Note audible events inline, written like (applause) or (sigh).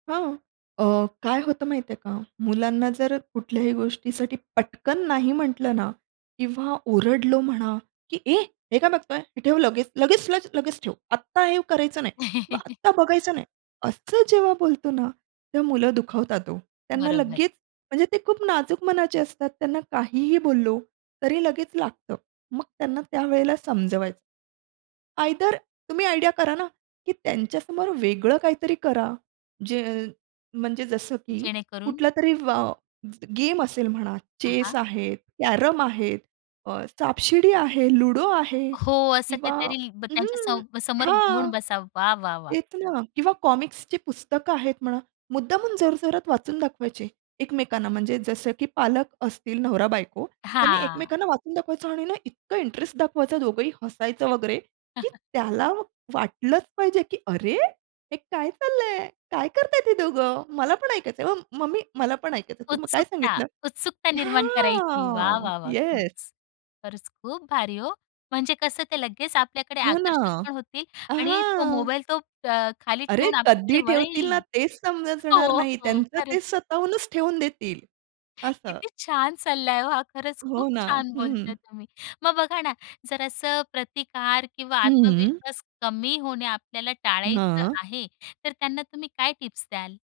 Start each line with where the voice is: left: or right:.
right: हां, अ, काय होतं माहिती आहे का? मुलांना जर कुठल्याही गोष्टीसाठी पटकन नाही म्हटलं ना किंवा ओरडलो म्हणा, की "ए हे काय बघतोय? हे ठेव लगेच, लगेच, लगेच ठेव. आत्ता हे करायचं नाही, ब
left: (laughs)
right: आत्ता बघायचं नाही." असं जेव्हा बोलतो ना, तेव्हा मुलं दुखावतात हो. त्यांना
left: बरोबर
right: लगेच म्हणजे ते खूप नाजूक मनाचे असतात. त्यांना काहीही बोललो तरी लगेच लागतं. मग त्यांना त्यावेळेला समजवायचं. आयदर तुम्ही आयडिया करा ना, की त्यांच्यासमोर वेगळं काहीतरी करा. जे म्हणजे जसं की
left: जेणेकरून
right: कुठलातरी व अ, गेम असेल म्हणा,
left: हां,
right: चेस
left: हां.
right: आहेत, कॅरम आहेत, अ, सापशिडी आहे, लुडो आहे
left: हो, असं
right: किंवा
left: काहीतरी ब
right: अं,
left: त्यांच्या
right: हं,
left: सब समोर
right: हां.
left: घेऊन बसा. वाह! वाह! वाह!
right: तेच ना. किंवा कॉमिक्सची पुस्तकं आहेत म्हणा, मुद्दामून जोरजोरात वाचून दाखवायचे एकमेकांना. म्हणजे जसं की पालक असतील, नवरा-बायको त्यांनी
left: हां.
right: एकमेकांना वाचून दाखवायचं आणि ना इतकं इंटरेस्ट दाखवायचं. दोघंही हसायचं वगैरे, की
left: (chuckles)
right: त्याला वाटलंच पाहिजे, की "अरे! हे काय चाललं आहे? काय करत आहेत ही दोघं? मला पण ऐकायचं आहे. म मम्मी, मला पण ऐकायचंय. तू काय
left: उत्सुकता,
right: सांगितलं?"
left: उत्सुकता निर्माण करायची. वाह,
right: हां,
left: वाह, वाह!
right: येस.
left: खरंच. खरंच खूप भारी हो. म्हणजे कसं, ते लगेच आपल्याकडे
right: हो ना,
left: आकर्षित पण होतील
right: अ,
left: आणि तो
right: हां.
left: मोबाईल तो अ, खाली
right: अरे,
left: ठेवून
right: कधी
left: आपल्याकडे
right: ठेवतील ना
left: वळेल.
right: तेच
left: हो,
right: समजणार नाही.
left: हो,
right: त्यांचं ते
left: खरंच.
right: स्वतःहूनच ठेवून देतील असं.
left: किती छान सल्ला आहे हो हा. खरंच खूप
right: हो ना.
left: छान
right: हं, हं.
left: बोलताय तुम्ही. मग बघा ना, जरा असं प्रतिकार किंवा
right: हं.
left: आत्मविश्वास कमी होणे आपल्याला टाळायचं
right: हां.
left: आहे, तर त्यांना तुम्ही काय टिप्स द्याल?